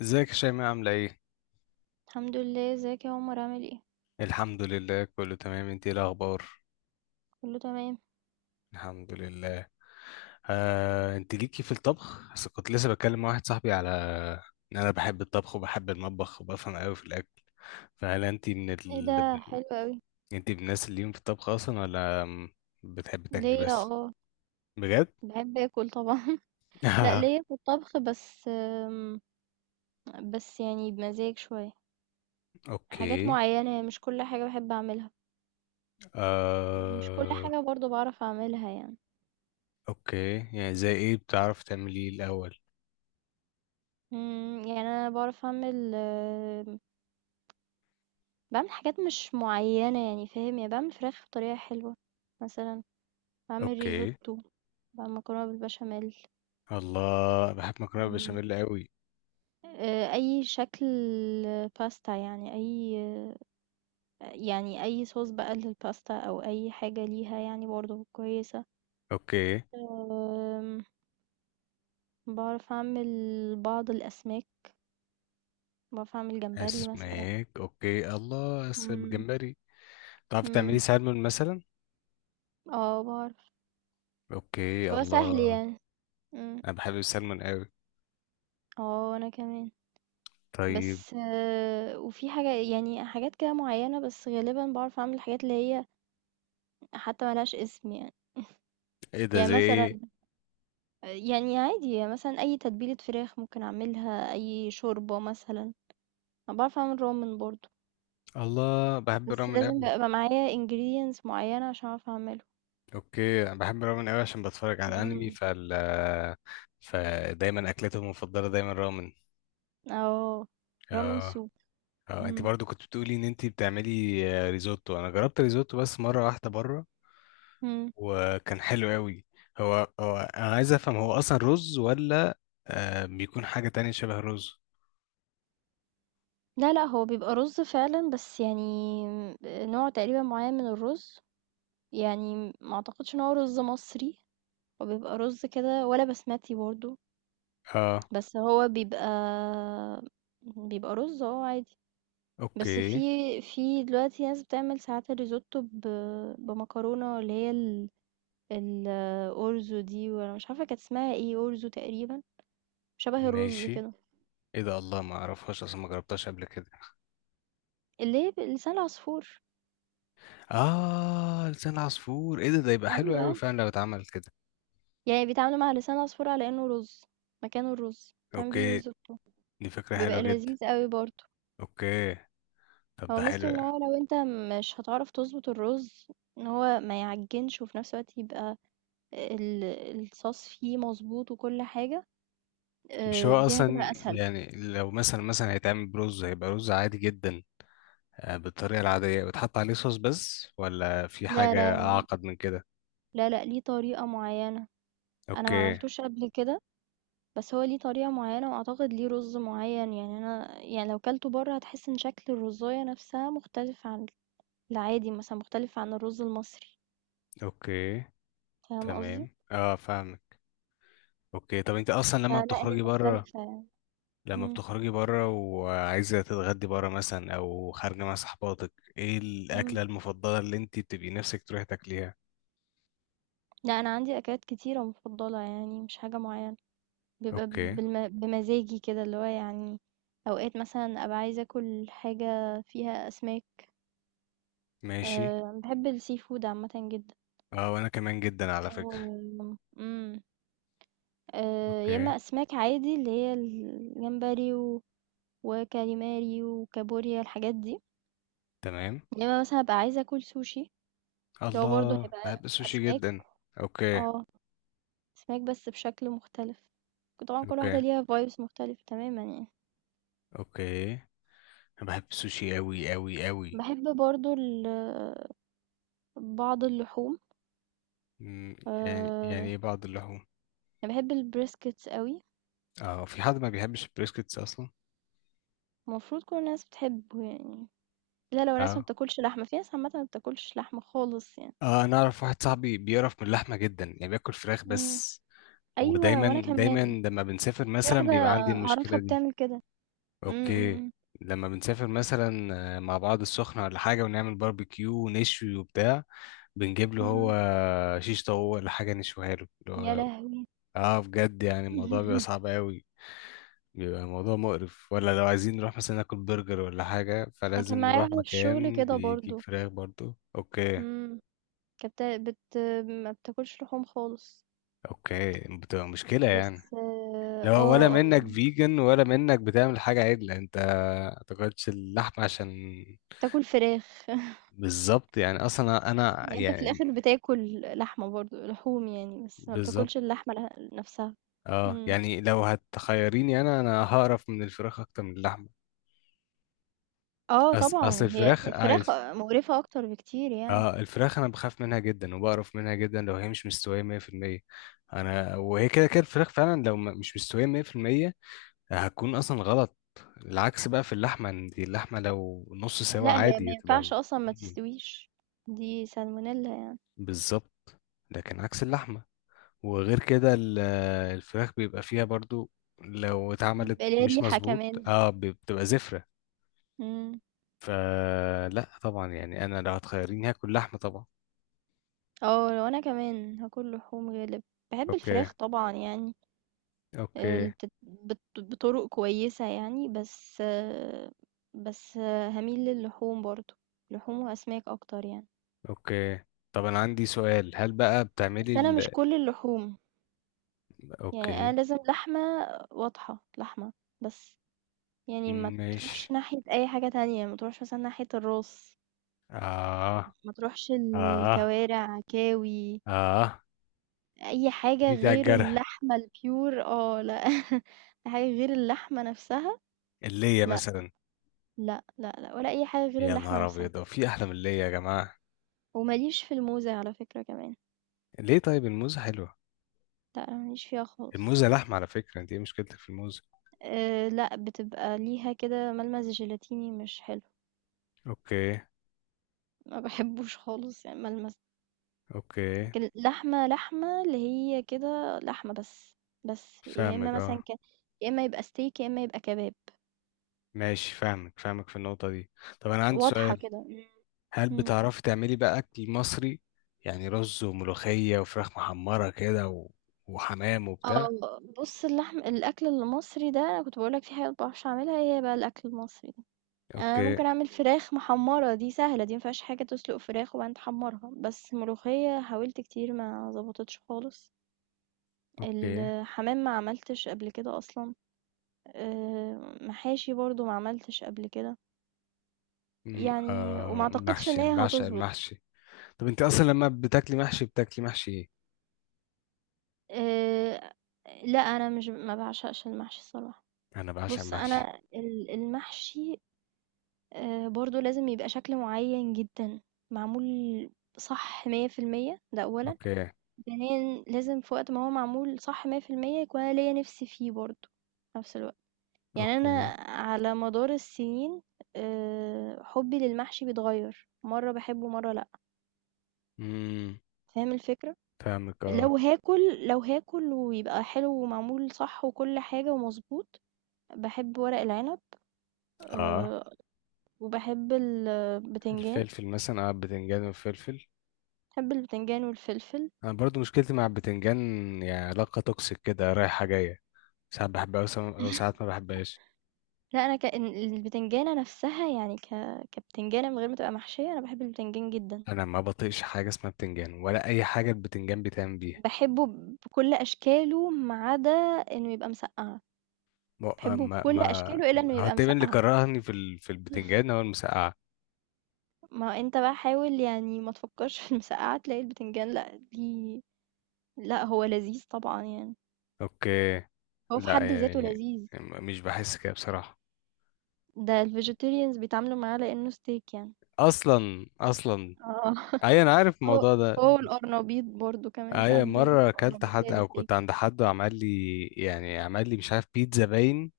ازيك يا شيماء عاملة ايه؟ الحمد لله. ازيك يا عمر؟ عامل ايه؟ الحمد لله، كله تمام، انت ايه الأخبار؟ كله تمام. الحمد لله. انت ليكي في الطبخ؟ بس كنت لسه بتكلم مع واحد صاحبي على ان انا بحب الطبخ وبحب المطبخ وبفهم قوي في الأكل. فهل انت من ايه ال...؟ ده؟ حلو قوي. انت من الناس اللي ليهم في الطبخ أصلا، ولا بتحب تاكلي ليا، بس؟ اه. بجد؟ بحب اكل طبعا. لا، ليا في الطبخ، بس بس يعني بمزاج شوية. حاجات اوكي. معينة، مش كل حاجة بحب اعملها. مش كل آه... حاجة برضو بعرف اعملها يعني. اوكي، يعني زي ايه بتعرف تعملي الأول؟ يعني انا بعرف اعمل، بعمل حاجات مش معينة يعني فاهم. يعني بعمل فراخ بطريقة حلوة مثلا. بعمل اوكي، ريزوتو. بعمل مكرونة بالبشاميل. الله، بحب مكرونة بشاميل قوي. أي شكل باستا، يعني أي صوص بقى للباستا، أو أي حاجة ليها يعني برضه كويسة. اوكي، آمم، باعرف أعمل بعض الأسماك، باعرف أعمل جمبري مثلًا. اسماك، اوكي، الله، اسم إمم. جمبري. تعرف تعملي إمم. سلمون مثلا؟ آه باعرف، اوكي، بس هو سهل الله، يعني. إمم. انا بحب السلمون قوي. آه وأنا كمان. طيب. بس وفي حاجة، يعني حاجات كده معيّنة، بس غالبًا باعرف أعمل الحاجات اللي هي حتى ما لهاش اسم يعني. ايه ده؟ يعني زي مثلًا، ايه؟ يعني عادي مثلًا أي تتبيلة فراخ ممكن أعملها، أي شوربة مثلًا. أنا باعرف أعمل رامن برضه، الله، بحب بس الرامن لازم قوي. يبقى معايا ingredients معيّنة عشان أعرف أعمله. اوكي، انا بحب الرامن قوي عشان بتفرج على انمي، إمم. فدايما اكلته المفضله دايما رامن. آه، رامن اه. soup. اه، انت اهم. برضو كنت بتقولي ان انت بتعملي ريزوتو. انا جربت ريزوتو بس مره واحده بره، إمم. وكان حلو قوي. هو انا عايز افهم، هو اصلا رز، ولا بيكون حاجة تانية شبه الرز؟ لا، لأ، هو بيبقى رز فعلًا، بس يعني نوع تقريبا معيّن من الرز. يعني ما أعتقدش إن هو رز مصري. هو بيبقى رز كده ولا بسمتي برضه، اه، بس هو بيبقى رز عادي. بس في اوكي، في دلوقتي ناس بتعمل ساعات الريزوتو بمكرونة، اللي هي الأورزو دي، وانا مش عارفة كانت اسمها ايه. أورزو تقريبا، شبه الرز ماشي. كده. ايه ده؟ الله، ما اعرفهاش اصلا، ما جربتهاش قبل كده. اللي هي لسان العصفور. اه، لسان عصفور، ايه ده يبقى حلو ايوه. قوي فعلا لو اتعمل كده. يعني بيتعاملوا مع لسان العصفور على انه رز، مكانه الرز، تعمل بيه اوكي، ريزوتو. دي فكرة حلوة بيبقى جدا. لذيذ قوي برضه. اوكي، طب هو ده حلو ميزته ان يعني. هو لو انت مش هتعرف تظبط الرز، ان هو ما يعجنش وفي نفس الوقت يبقى ال... الصوص فيه مظبوط وكل حاجة. مش هو دي اصلا، هتبقى اسهل. يعني، لو مثلا هيتعمل برز هيبقى رز عادي جدا، بالطريقة العادية وتحط عليه صوص بس، ولا في لا، حاجة لا، لا. اعقد من كده؟ لا، لأ، ليه طريقة معينة. أنا ما اوكي، عملتوش قبل كده، بس هو ليه طريقة معينة وأعتقد ليه رز معين. يعني أنا، يعني لو كلته بره هتحس إن شكل الرزاية نفسها مختلف عن العادي، مثلا مختلف عن الرز المصري. اوكي، فاهم قصدي؟ تمام، اه، فاهمك. اوكي، طب انت اصلا لما فلا هي بتخرجي بره، مختلفة يعني. لما امم. بتخرجي بره وعايزة تتغدي بره مثلا أو خارجة مع صحباتك، إيه امم. الأكلة المفضلة اللي أنت بتبقي نفسك تروحي تاكليها؟ لا، أنا عندي أكلات كتيرة مفضلة، يعني مش حاجة معينة. بيبقى أوكي، بمزاجي كده اللي هو يعني. أوقات مثلا أبقى عايزة أكل حاجة فيها أسماك. ماشي. أه بحب السي فود عامة جدا. أه، وأنا كمان جدا على فكرة. و إمم. يا أوكي، إمّا أسماك عادي اللي هي الجمبري و وكاليماري وكابوريا، الحاجات دي. تمام. يا إمّا مثلًا هابقى عايزة آكل سوشي، اللي هو برضه الله، هيبقى بحب السوشي أسماك. جدا. أوكي، آه. أسماك بس بشكل مختلف. طبعًا كل واحدة أوكي، ليها vibes مختلفة تمامًا يعني. أوكي، أنا بحب السوشي أوي أوي أوي. باحب برضه بعض اللحوم. مم، يعني آآ إيه بعض اللحوم؟ أنا باحب الbriskets أوي. أه، في حد ما بيحبش البريسكتس أصلا؟ المفروض كل الناس بتحبه يعني، إلّا لو ناس ما أه. بتاكلش لحمة، في ناس عامةً ما بتاكلش لحمة خالص يعني. آه، أنا أعرف واحد صاحبي بيقرف من اللحمة جدا، يعني بياكل فراخ إمم. بس، أيوه وأنا ودايما دايما كمان. لما بنسافر في مثلا واحدة بيبقى عندي المشكلة أعرفها دي. بتعمل كده. إمم. اوكي، إمم. لما بنسافر مثلا، مع بعض السخنة، ولا حاجة، ونعمل باربيكيو ونشوي وبتاع، بنجيب له إمم. هو إمم. شيش طاووق ولا حاجة نشويها له، يا لهوي! اه، بجد يعني الموضوع بيبقى صعب قوي، بيبقى الموضوع مقرف، ولا لو عايزين نروح مثلا ناكل برجر ولا حاجة أنا فلازم كان معايا نروح واحدة في الشغل مكان كده بيجيب برضه. فراخ برضو. اوكي، إمم. كانت ما بتاكلش لحوم خالص، اوكي، بتبقى مشكلة يعني. بس لو ولا منك فيجن ولا منك بتعمل حاجة عدلة، انت تاكلش اللحمة عشان، بتاكل فراخ. بالظبط. يعني اصلا انا، يعني أنت في يعني، الآخر بتاكل لحمة برضه، لحوم يعني، بس ما بالظبط. بتاكلش اللحمة نفسها. اه، إمم. يعني لو هتخيريني، انا هقرف من الفراخ اكتر من اللحمة. آه اصل طبعًا، هي الفراخ، الفراخ مقرفة أكتر بكتير يعني. آه، الفراخ انا بخاف منها جدا وبقرف منها جدا لو هي مش مستوية 100%. انا وهي كده كده الفراخ فعلا لو مش مستوية 100% هتكون اصلا غلط. العكس بقى في اللحمة، ان دي اللحمة لو نص سوا لأ، هي عادي ما هتبقى، ينفعش أصلًا ما تستويش. دي salmonella. بالظبط، لكن عكس اللحمة. وغير كده الفراخ بيبقى فيها برضو، لو اتعملت بلا مش ريحة مظبوط كمان. بتبقى زفرة. مم. فلا طبعا، يعني انا لو هتخيريني هاكل لحمة طبعا. اه لو انا كمان هاكل لحوم غالب. بحب اوكي، الفراخ طبعا يعني. اوكي، بطرق كويسة يعني، بس هميل للحوم برضو. لحوم واسماك اكتر يعني. اوكي، طب انا عندي سؤال، هل بقى بتعملي بس انا مش ال...؟ كل اللحوم. يعني اوكي، انا لازم لحمة واضحة، لحمة بس. يعني ما ماشي، تروحش ناحية اي حاجة تانية، ما تروحش مثلا ناحية الراس. اه، ما تروحش اه، الكوارع كاوي. اه. أي حاجة جيت على غير الجرح. اللحمة الpure، آه لأ. حاجة غير اللحمة نفسها. اللية لأ، مثلا؟ لأ، لأ، لأ، ولا أي حاجة غير يا اللحمة نهار نفسها. ابيض، هو في احلى من اللية يا جماعة؟ وما ليش في الموزة على فكرة كمان. ليه؟ طيب الموزة حلوة. لأ، أنا ما ليش فيها خالص. الموزة لحمة على فكرة، انت ايه مشكلتك في الموزة؟ لأ، بتبقى ليها كده ملمس جيلاتيني مش حلو. اوكي، ما باحبوش خالص يعني الملمس. اوكي، لكن اللحمة لحمة، اللي هي كده لحمة بس، بس يا إما فاهمك، مثلًا اه. يا إما يبقى steak، يا إما يبقى كباب. ماشي، فاهمك فاهمك في النقطة دي. طب انا عندي واضحة سؤال، كده. إمم. هل إمم. بتعرفي تعملي بقى اكل مصري؟ يعني رز وملوخية وفراخ محمرة كده و... وحمام وبتاع؟ آه، بُص. الأكل المصري ده، أنا كنت باقول لك في حاجات ما باعرفش أعملها، هي بقى الأكل المصري ده. يعني أنا اوكي، ممكن أعمل فراخ محمّرة، دي سهلة، دي ما فيهاش حاجة، تسلُق فراخ وبعدين تحمّرها، بس ملوخية حاولت كتير ما ضبطتش خالص. اوكي، الحمام ما عملتش قبل كده أصلًا. محاشي برضه ما عملتش قبل كده. أم، يعني وما آه أعتقدش محشي، إن انا هي بعشق هتضبط. المحشي. طب انت اصلا لما بتاكلي محشي بتاكلي محشي ايه؟ آآ، لأ، أنا مش ما باعشقش المحشي الصراحة. انا بعشق بُص المحشي. أنا المحشي برضو لازم يبقى شكل معين جدا، معمول صح 100%، ده أولا. اوكي، ثانيا لازم في وقت ما هو معمول صح مية في المية، يكون أنا ليا نفسي فيه برضو في نفس الوقت. يعني أنا اوكي. على مدار السنين، حبي للمحشي بيتغير، مرة بحبه مرة لأ. امم فاهم الفكرة؟ فاهمك، اه، لو هاكل ويبقى حلو ومعمول صح وكل حاجة ومظبوط. بحب ورق العنب، اه، آه، وبحب البتنجان. الفلفل مثلا، بتنجان وفلفل. بحب البتنجان والفلفل. انا برضو مشكلتي مع البتنجان، يعني علاقه توكسيك كده رايحه جايه، ساعات بحبها وساعات ما بحبهاش. لأ، أنا كإن البتنجانة نفسها، يعني كبتنجانة من غير ما تبقى محشية. أنا باحب البتنجان جدًا، انا ما بطيقش حاجه اسمها بتنجان ولا اي حاجه البتنجان بيتعمل بيها. باحبه بكل أشكاله ما عدا إنه يبقى مسقعة. ما باحبه ما بكل ما- أشكاله إلا إنه هو يبقى تقريبا اللي مسقعة. كرهني في البتنجان هو المسقعه. ما أنت بقى حاول، يعني ما تفكّرش في المسقعة تلاقي البتنجان، لأ دي. لأ هو لذيذ طبعًا يعني. اوكي، هو في لا حد ذاته يعني، لذيذ. مش بحس كده بصراحه. ده الvegetarians بيتعاملوا معاه لإنه steak يعني. اصلا اصلا، آه. اي انا عارف هو الموضوع ده. هو والقرنبيط برضه كمان، اي ساعات بيعمل مره اكلت القرنبيط زي حد او الsteak. كنت عند حد وعمل لي، يعني عمل لي، مش عارف، بيتزا باين،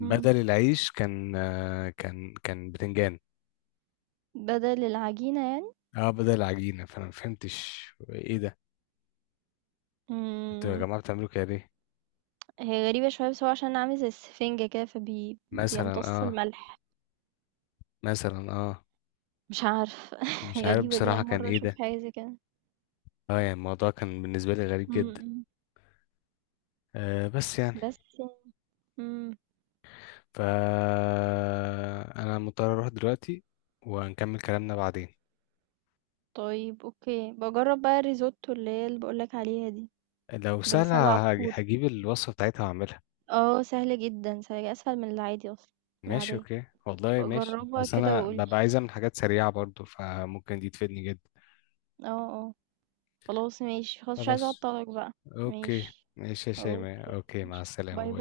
إمم. العيش كان كان بتنجان. بدل العجينة يعني. اه، بدل العجينة، فانا ما فهمتش ايه ده، انتوا يا إمم. جماعة بتعملوا كده ليه؟ هي غريبة شوية، بس هو عشان أنا عامل زي السفنجة كده، فبي مثلا، بيمتص اه، الملح. مثلا، اه، مش عارفة. مش عارف غريبة، دي بصراحة أول كان مرة ايه أشوف ده. حاجة زي كده. اه يعني الموضوع كان بالنسبة لي غريب إمم. جدا. إمم. بس يعني، بس إمم. ف انا مضطر اروح دلوقتي ونكمل كلامنا بعدين. طيب أوكي، باجرّب بقى الريزوتو اللي باقول لك عليها دي، لو بلسان سهلة العصفور. هجيب الوصفة بتاعتها واعملها. آه سهلة جدًا، سهلة أسهل من العادي أصلًا، من ماشي، العادية. اوكي، والله ابقى ماشي، جرّبها بس كده انا وقُل لي. ببقى عايز اعمل حاجات سريعة برضو فممكن دي تفيدني جدا. آه. آه. خلاص ماشي. خلاص مش عايزة خلاص، أعطّلك بقى. اوكي. ماشي. ماشي يا أوكي. شيماء، اوكي، مع ماشي. السلامة، باي باي. باي.